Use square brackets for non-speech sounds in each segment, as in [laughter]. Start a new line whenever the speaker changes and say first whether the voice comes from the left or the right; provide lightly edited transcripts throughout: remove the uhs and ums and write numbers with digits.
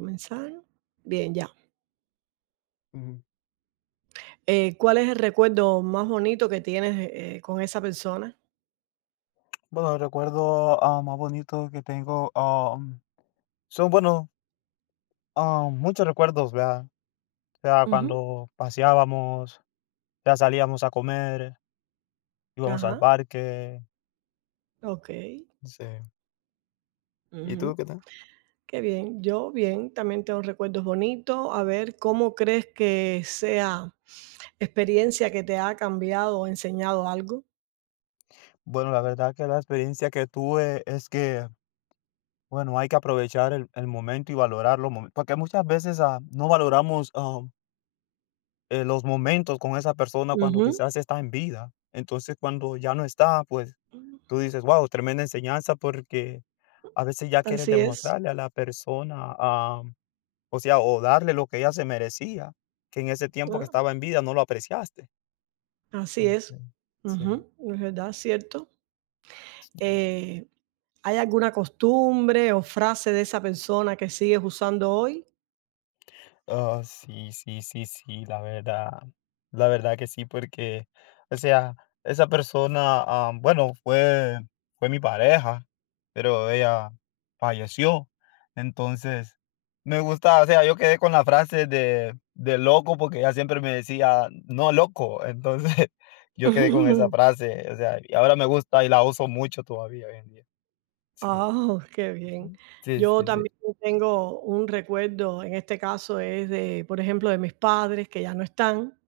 right: Comenzar. Bien, ya.
left: Ujú.
right: ¿Cuál es el recuerdo más bonito que tienes, con esa persona?
left: Bueno, recuerdo, más bonito que tengo, son, bueno, muchos recuerdos, ¿verdad? O sea,
right: Ujú.
left: cuando paseábamos, ya salíamos a comer, íbamos al
right: Ajá.
left: parque.
right: Okey.
left: Sí. ¿Y
right: Ujú.
left: tú qué tal?
right: Qué bien. Yo, bien, también tengo recuerdos bonitos. A ver, ¿cómo crees que sea experiencia que te ha cambiado o enseñado algo?
left: Bueno, la verdad que la experiencia que tuve es que, bueno, hay que aprovechar el momento y valorar los porque muchas veces no valoramos los momentos con esa persona cuando
right: Ujú.
left: quizás está en vida. Entonces, cuando ya no está, pues tú dices, wow, tremenda enseñanza porque a veces ya quieres
right: Así es.
left: demostrarle a la persona, o sea, o darle lo que ella se merecía, que en ese tiempo que
right: Ah,
left: estaba en vida no lo apreciaste.
right: así es.
left: Entonces, sí,
right: Ujú. Es verdad, cierto.
left: sí.
right: Eh, ¿Hay alguna costumbre o frase de esa persona que sigues usando hoy?
left: Oh, sí, sí, sí, sí, la verdad que sí, porque, o sea, esa persona, bueno, fue mi pareja, pero ella falleció. Entonces, me gusta, o sea, yo quedé con la frase de loco porque ella siempre me decía, no, loco. Entonces, [laughs]
right: [laughs]
left: yo quedé con esa
right: Ujú.
left: frase, o sea, y ahora me gusta y la uso mucho todavía hoy en día. Sí,
right: Oh, qué bien.
left: sí,
right: Yo
left: sí, sí.
right: también tengo un recuerdo, en este caso es de, por ejemplo, de mis padres que ya no están,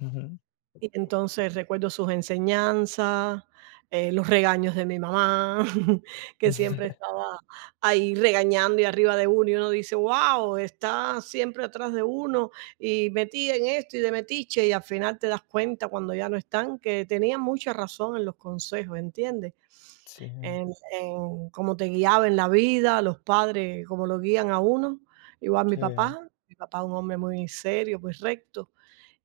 left: Ujú.
right: y entonces recuerdo sus enseñanzas, los regaños de mi mamá, [laughs] que siempre
left: [laughs]
right: estaba ahí regañando y arriba de uno, y uno dice, wow, está siempre atrás de uno y metida en esto y de metiche, y al final te das cuenta cuando ya no están que tenían mucha razón en los consejos, ¿entiendes?
left: Sí,
right: En cómo te guiaba en la vida, los padres, cómo lo guían a uno. Igual mi
left: sí,
right: papá, mi papá es un hombre muy serio, muy recto,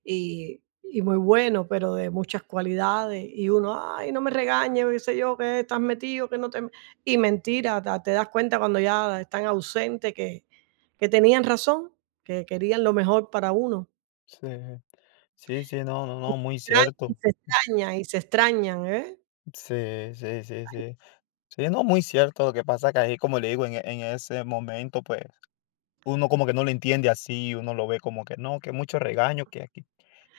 right: y y muy bueno, pero de muchas cualidades. Y uno: "Ay, no me regañes", qué sé yo, que estás metido, que no te y mentira, ta te das cuenta cuando ya están ausentes que tenían razón, que querían lo mejor para uno.
left: sí. Sí, sí, no, no, no, muy
right: Y
left: cierto.
right: se extraña y se extrañan, ¿eh?
left: Sí, sí, sí, sí. Sí, no, muy cierto. Lo que pasa que ahí, como le digo, en ese momento, pues, uno como que no lo entiende así, uno lo ve como que no, que mucho regaño que aquí.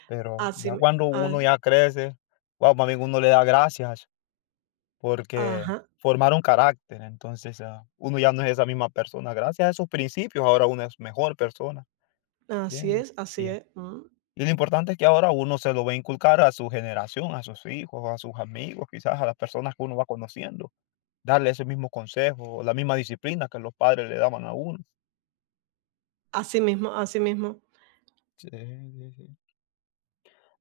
left: Pero
right: Así
left: ya
right: mi
left: cuando
right: a
left: uno ya crece, wow, más bien uno le da gracias porque
right: Ajá,
left: formaron carácter. Entonces, uno ya no es esa misma persona. Gracias a esos principios, ahora uno es mejor persona, ¿entiendes?
right: así
left: Y
right: es, mm.
left: Y lo importante es que ahora uno se lo va a inculcar a su generación, a sus hijos, a sus amigos, quizás a las personas que uno va conociendo, darle ese mismo consejo, o la misma disciplina que los padres le daban a uno.
right: Así mismo, así mismo.
left: Sí, sí, sí.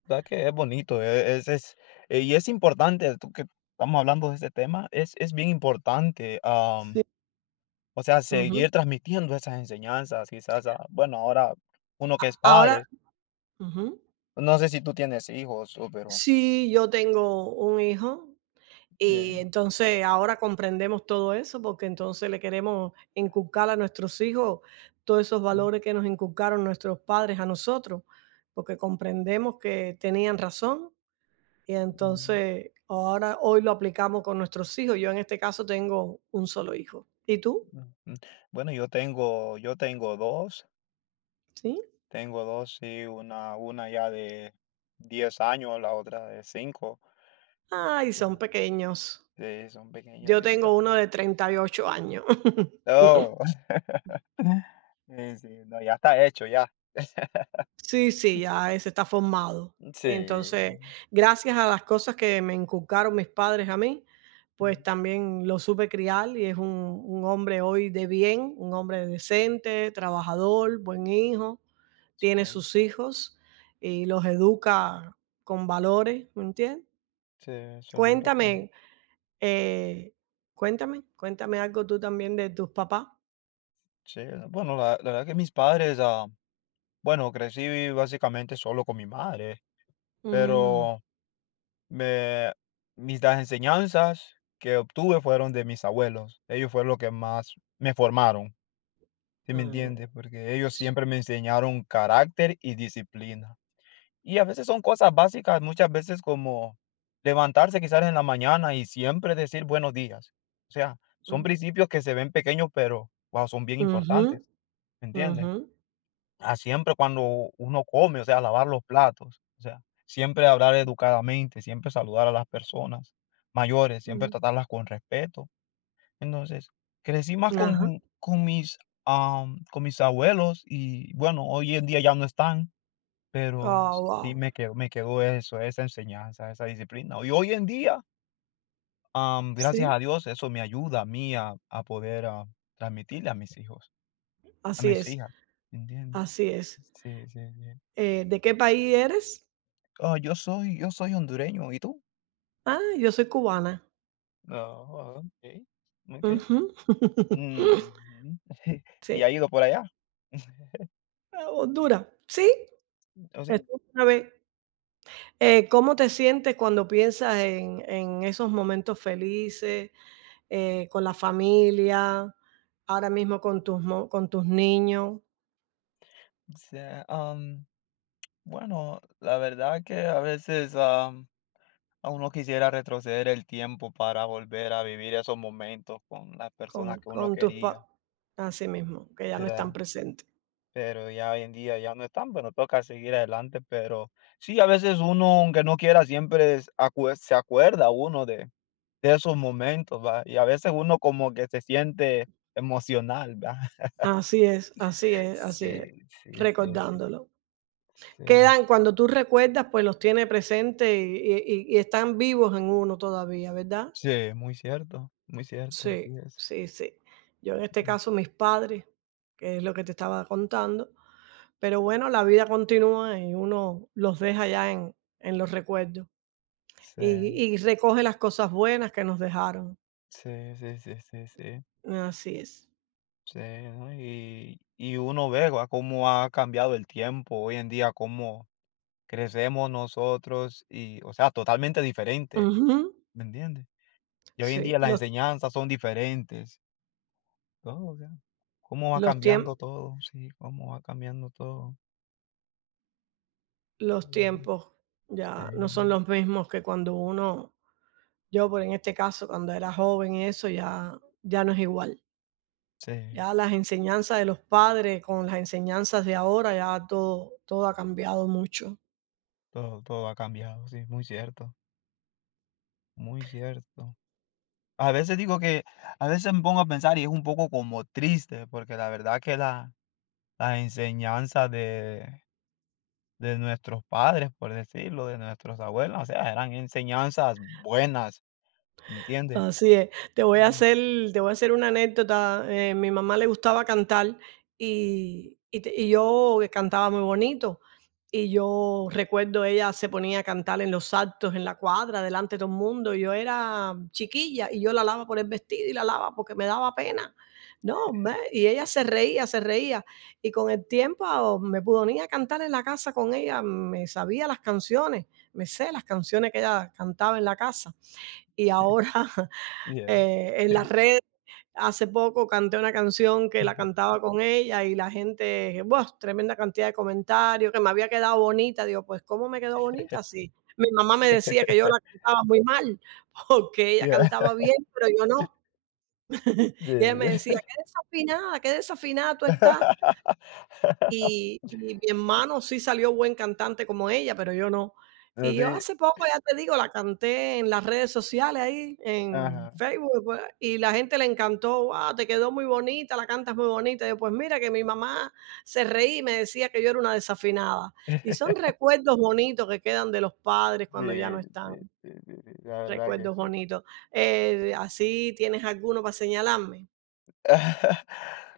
left: ¿Verdad que es bonito? Es, y es importante, tú que estamos hablando de este tema, es bien importante,
right: Sí.
left: o sea,
right: Ujú.
left: seguir transmitiendo esas enseñanzas, quizás, bueno, ahora uno que es
right: Ahora
left: padre,
right: Ujú.
left: no sé si tú tienes hijos, pero...
right: Sí, yo tengo un hijo
left: eh,
right: y entonces ahora comprendemos todo eso, porque entonces le queremos inculcar a nuestros hijos todos esos
left: mm,
right: valores que nos inculcaron nuestros padres a nosotros, porque comprendemos que tenían razón y
left: mm.
right: entonces ahora hoy lo aplicamos con nuestros hijos. Yo en este caso tengo un solo hijo. ¿Y tú?
left: Ujú. Bueno, yo tengo yo tengo dos
right: ¿Sí?
left: tengo dos sí, una ya de 10 años, la otra de cinco.
right: Ay, son
left: Oh.
right: pequeños.
left: Sí, son pequeños
right: Yo
left: y
right: tengo
left: ya.
right: uno de 38 años.
left: No.
right: [laughs]
left: [laughs] Sí, sí, no, ya está hecho ya.
right: Sí, sí, ya ese está formado.
left: Sí.
right: Entonces, gracias a las cosas que me inculcaron mis padres a mí, pues
left: Ujú.
right: también lo supe criar y es un hombre hoy de bien, un hombre decente, trabajador, buen hijo,
left: Sí,
right: tiene sus hijos y los educa con valores, ¿me entiendes?
left: sí, eso es lo importante.
right: Cuéntame, eh, cuéntame algo tú también de tus papás.
left: Sí, bueno, la verdad que mis padres, bueno, crecí básicamente solo con mi madre,
right: Mm,
left: pero Me mis las enseñanzas que obtuve fueron de mis abuelos. Ellos fueron los que más me formaron, ¿sí me
right: ah,
left: entiendes? Porque ellos
right: sí.
left: siempre me enseñaron carácter y disciplina. Y a veces son cosas básicas, muchas veces como levantarse quizás en la mañana y siempre decir buenos días. O sea, son
right: Mm.
left: principios que se ven pequeños, pero, wow, son bien
right: Ujú,
left: importantes, ¿me entiendes?
right: ujú,
left: A Siempre cuando uno come, o sea, lavar los platos, o sea, siempre hablar educadamente, siempre saludar a las personas mayores, siempre
right: mm,
left: tratarlas con respeto. Entonces, crecí más
right: ajá.
left: con mis abuelos y bueno, hoy en día ya no están, pero
right: Ah,
left: sí
right: wow.
left: me quedó eso, esa enseñanza, esa disciplina. Y hoy en día, gracias
right: Sí,
left: a Dios, eso me ayuda a mí a poder transmitirle a mis hijos, a
right: así
left: mis
right: es,
left: hijas, ¿entiendes?
right: así es.
left: Sí, sí, sí.
right: ¿De qué país eres?
left: Yo soy hondureño, ¿y tú?
right: Ah, yo soy cubana.
left: No. Okey, okey.
right: Ujú. [laughs]
left: Ujú. [laughs] ¿Y
right: Sí,
left: ha ido por allá,
right: ah, Honduras. Sí,
left: o sí?
right: estuve una vez. ¿Cómo te sientes cuando piensas en esos momentos felices, con la familia, ahora mismo con tus niños,
left: sí sea, am, bueno, la verdad que a veces, a uno quisiera retroceder el tiempo para volver a vivir esos momentos con las
right: con
left: personas que
right: con
left: uno
right: tus pa
left: quería,
right: así mismo, que ya no están
left: ¿verdad?
right: presentes?
left: Pero ya hoy en día ya no están, bueno, toca seguir adelante, pero sí, a veces uno, aunque no quiera, siempre es acue se acuerda uno de esos momentos, ¿va? Y a veces uno como que se siente emocional, ¿va?
right: Así es, así
left: [laughs]
right: es, así es,
left: Sí, sí, sí, sí.
right: recordándolo.
left: Sí,
right: Quedan cuando tú recuerdas, pues los tiene presente y están vivos en uno todavía, ¿verdad?
left: sí, muy cierto, así
right: Sí,
left: es.
right: sí, sí. Yo en este
left: Mm,
right: caso, mis padres, que es lo que te estaba contando, pero bueno, la vida continúa y uno los deja ya en los recuerdos
left: sí,
right: y recoge las cosas buenas que nos dejaron.
left: sí, sí, sí, sí, sí,
right: Así es.
left: sí, ¿no? Y uno ve, ¿va? Cómo ha cambiado el tiempo hoy en día, cómo crecemos nosotros y, o sea, totalmente diferente,
right: Ujú.
left: ¿me entiendes? Y hoy en
right: Sí,
left: día las enseñanzas son diferentes, todo, o sea, cómo va
right: los tiem
left: cambiando todo, sí, cómo va cambiando todo.
right: Los
left: Ujú.
right: tiempos ya no son
left: Sí,
right: los mismos que cuando uno yo, por en este caso, cuando era joven y eso, ya no es igual.
left: sí,
right: Ya las enseñanzas de los padres con las enseñanzas de ahora, ya todo ha cambiado mucho.
left: todo, todo ha cambiado, sí, muy cierto, muy cierto. A veces digo que, a veces me pongo a pensar y es un poco como triste, porque la verdad que las enseñanzas de nuestros padres, por decirlo, de nuestros abuelos, o sea, eran enseñanzas buenas, ¿entiendes?
right: Así es. Te voy a
left: Mm.
right: hacer te voy a hacer una anécdota, mi mamá le gustaba cantar y yo cantaba muy bonito, y yo recuerdo ella se ponía a cantar en los actos, en la cuadra, delante de todo el mundo, y yo era chiquilla, y yo la alaba por el vestido y la alaba porque me daba pena, ¿no? Ve, y ella se reía, y con el tiempo me ponía a cantar en la casa con ella, me sabía las canciones, me sé las canciones que ella cantaba en la casa, y ahora [laughs]
left: Yeah.
right: En las redes hace poco canté una canción que la cantaba con ella y la gente, ¡buah!, tremenda cantidad de comentarios, que me había quedado bonita. Digo, pues, ¿cómo me quedó bonita? Sí, mi mamá me decía que yo la
left: [laughs]
right: cantaba muy mal, [laughs] porque ella
left: Yeah,
right: cantaba bien, pero yo no. Y ella me
left: sí, sí.
right: decía: qué desafinada tú estás".
left: [laughs]
right: Y mi hermano sí salió buen cantante como ella, pero yo no.
left: No,
right: Y yo
left: sí,
right: hace poco, ya te digo, la canté en las redes sociales ahí, en
left: ajá,
right: Facebook, pues, y la gente le encantó: "Wow, te quedó muy bonita, la cantas muy bonita". Y yo: "Pues mira que mi mamá se reí, y me decía que yo era una desafinada". Y son recuerdos bonitos que quedan de los padres
left: sí,
right: cuando ya no
left: sí,
right: están,
left: sí, sí, sí, la verdad que
right: recuerdos
left: sí.
right: bonitos. ¿Así tienes alguno para señalarme?
left: [laughs]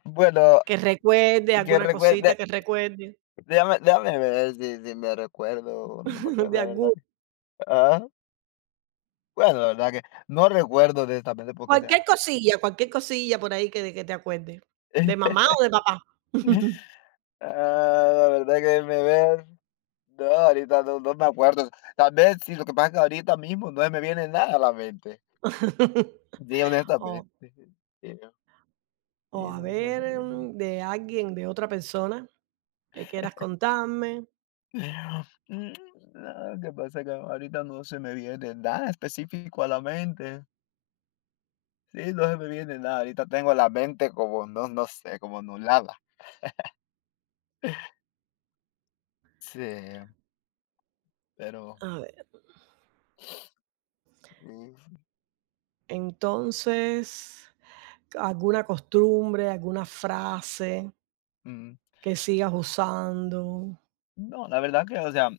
left: Bueno,
right: Que recuerde,
left: yo
right: alguna
left: recuerdo,
right: cosita que recuerde,
left: déjame ver si me recuerdo, no me
right: [laughs] de
left: acuerdo, la verdad.
right: alguno.
left: Ajá. Bueno, la verdad que no recuerdo de esta vez porque, o sea,
right: Cualquier cosilla por ahí que te acuerdes,
left: [laughs]
right: ¿de mamá o de papá?
left: la verdad que no, ahorita no me acuerdo. Tal vez si lo que pasa es que ahorita mismo no se me viene nada a la mente.
right: [laughs]
left: Sí,
right: O
left: honestamente. Sí, sí,
right: o a
left: no se me
right: ver,
left: viene.
right: de alguien, de otra persona que quieras contarme.
left: [laughs] Mm, no, ¿qué pasa? Que ahorita no se me viene nada específico a la mente. Sí, no se me viene nada. Ahorita tengo la mente como, no, no sé, como nublada. Sí, pero,
right: A ver,
left: mm,
right: entonces, alguna costumbre, alguna frase
left: mm,
right: que sigas usando.
left: no, la verdad que, o sea,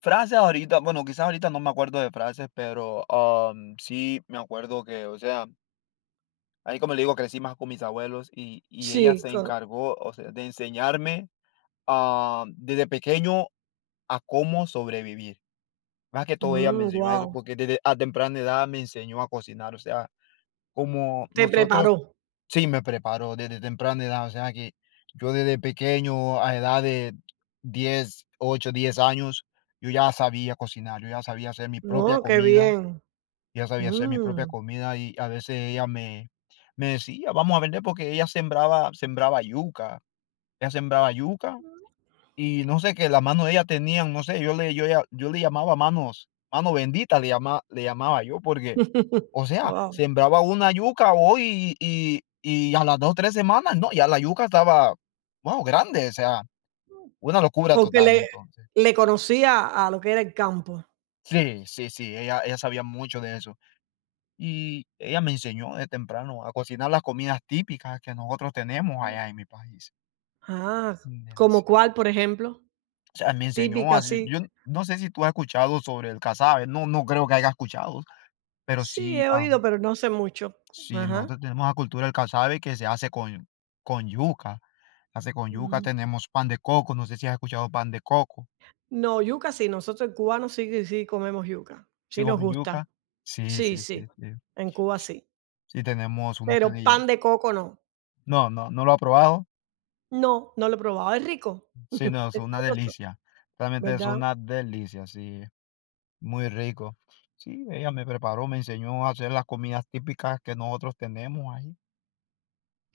left: frases ahorita, bueno, quizás ahorita no me acuerdo de frases, pero sí me acuerdo que, o sea, ahí como le digo, crecí más con mis abuelos y ella
right: Sí,
left: se encargó, o sea, de enseñarme desde pequeño a cómo sobrevivir. Más que todo ella me enseñó
right: guau,
left: eso porque desde a temprana edad me enseñó a cocinar, o sea, como
right: te
left: nosotros.
right: preparó.
left: Sí, me preparo desde temprana edad, o sea que yo desde pequeño, a edad de 10, 8, 10 años, yo ya sabía cocinar, yo ya sabía hacer mi propia
right: No, qué
left: comida,
right: bien.
left: ya sabía hacer mi propia
right: Mm.
left: comida y a veces ella me, me decía, vamos a vender porque ella sembraba yuca, ella sembraba yuca y no sé que las manos de ella tenían, no sé, yo le llamaba manos, mano bendita le llamaba yo porque o
right: [laughs]
left: sea,
right: Guau.
left: sembraba una yuca hoy y a las 2, 3 semanas, no, ya la yuca estaba, wow, grande, o sea, una locura
right: Porque
left: total,
right: le
left: entonces.
right: le conocía a lo que era el campo.
left: Sí, sí, sí, ella sabía mucho de eso. Y ella me enseñó de temprano a cocinar las comidas típicas que nosotros tenemos allá en mi país.
right: Ah,
left: ¿Entiendes?
right: ¿como
left: Sí.
right: cuál, por ejemplo?
left: O sea, me enseñó
right: Típica,
left: así,
right: sí.
left: no sé si tú has escuchado sobre el casabe, no creo que hayas escuchado, pero
right: Sí,
left: sí,
right: he
left: ah.
right: oído, pero no sé mucho.
left: Sí,
right: Ajá.
left: nosotros tenemos la cultura del casabe que se hace con yuca. Se hace con yuca,
right: Mm.
left: tenemos pan de coco, no sé si has escuchado pan de coco.
right: No, yuca sí, nosotros cubanos sí que sí comemos yuca,
left: ¿Sí
right: sí nos
left: comen
right: gusta.
left: yuca? Sí,
right: Sí,
left: sí, sí,
right: sí,
left: sí.
right: en Cuba
left: Sí,
right: sí,
left: sí tenemos uno
right: pero
left: que día.
right: pan de coco no.
left: No, no, no lo ha probado.
right: No, no lo he probado, ¿es rico?
left: Sí,
right: [laughs]
left: no, es
right: Es
left: una
right: sabroso,
left: delicia. Realmente es
right: ¿verdad?
left: una delicia, sí, muy rico. Sí, ella me preparó, me enseñó a hacer las comidas típicas que nosotros tenemos ahí.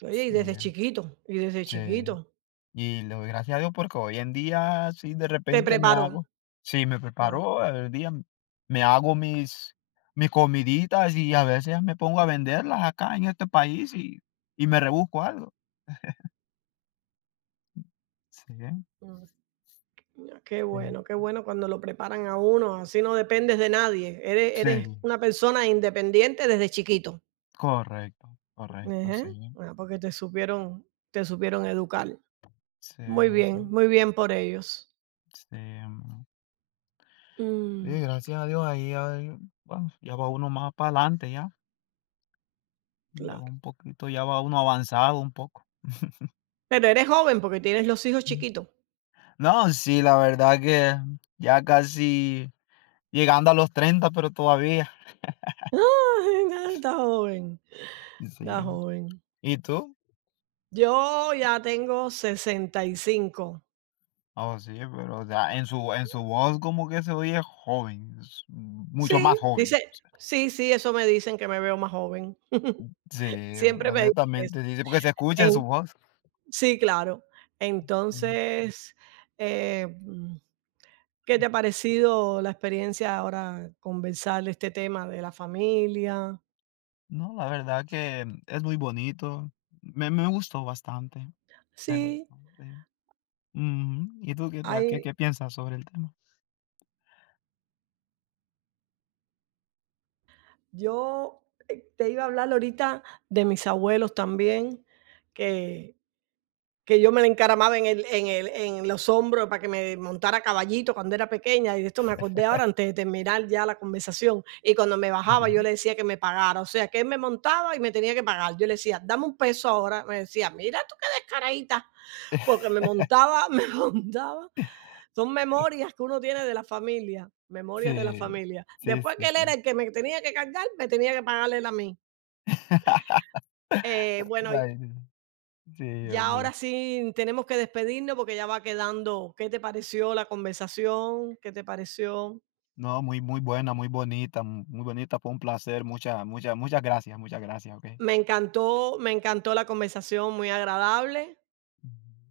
right: Oye, y
left: Sí,
right: desde chiquito, y desde
left: sí.
right: chiquito.
left: Y le doy gracias a Dios porque hoy en día, sí, de
right: Te
left: repente me
right: preparó.
left: hago sí, me
right: Ah,
left: preparo el día, me hago mis comiditas y a veces me pongo a venderlas acá en este país y me rebusco algo. Sí,
right: mm.
left: sí,
right: Qué bueno cuando lo preparan a uno, así no dependes de nadie, eres
left: sí,
right: una persona independiente desde chiquito.
left: correcto, correcto,
right: Ajá.
left: sí,
right: Ah, porque te supieron educar.
left: sí, sí,
right: Muy bien por ellos.
left: sí, mm, sí,
right: Mm,
left: gracias a Dios ahí ahí, bueno, ya va uno más para adelante ya, ya va
right: claro.
left: un poquito, ya va uno avanzado un poco.
right: Pero eres joven porque tienes los hijos chiquitos.
left: No, sí, la verdad que ya casi llegando a los 30 pero todavía.
right: [laughs] Ay, nada, está joven, está
left: Sí.
right: joven.
left: ¿Y tú?
right: Yo ya tengo 65.
left: Oh, sí, pero, o sea, en su voz como que se oye joven, s mucho
right: Sí,
left: más joven.
right: dice sí, sí, eso me dicen que me veo más joven. [laughs]
left: Sí,
right: Siempre me dicen eso.
left: honestamente, sí, sí, porque se escucha en su
right: En
left: voz.
right: Sí, claro.
left: Sí.
right: Entonces, eh, mm, ¿qué te ha parecido la experiencia ahora conversar de este tema de la familia?
left: No, la verdad que es muy bonito. Me gustó bastante, me
right: Sí,
left: gustó, sí. Ujú. ¿Y tú qué tal? ¿Qué
right: hay
left: qué piensas sobre el tema?
right: yo, te iba a hablar ahorita de mis abuelos también, que que yo me la encaramaba en el en el en los hombros para que me montara a caballito cuando era pequeña, y de esto me acordé ahora antes de terminar ya la conversación, y cuando me bajaba yo le decía que me pagara, o sea, que él me montaba y me tenía que pagar, yo le decía: "Dame un peso ahora", me decía: "Mira tú qué descaradita", porque me montaba [laughs] me montaba. Son
left: [laughs]
right: memorias que uno tiene de la familia, memorias de la
left: Sí,
right: familia.
left: sí,
right: Después
left: sí,
right: que él
left: sí.
right: era el que me tenía que cargar, me tenía que pagar él a mí.
left: [laughs]
right: Bueno,
left: Vaya, sí,
right: ya ahora
left: hombre.
right: sí tenemos que despedirnos porque ya va quedando. ¿Qué te pareció la conversación? ¿Qué te pareció?
left: No, muy, muy buena, muy bonita, muy bonita. Fue un placer. Muchas, muchas, muchas gracias, ¿ok?
right: Me encantó la conversación, muy agradable.
left: Ujú.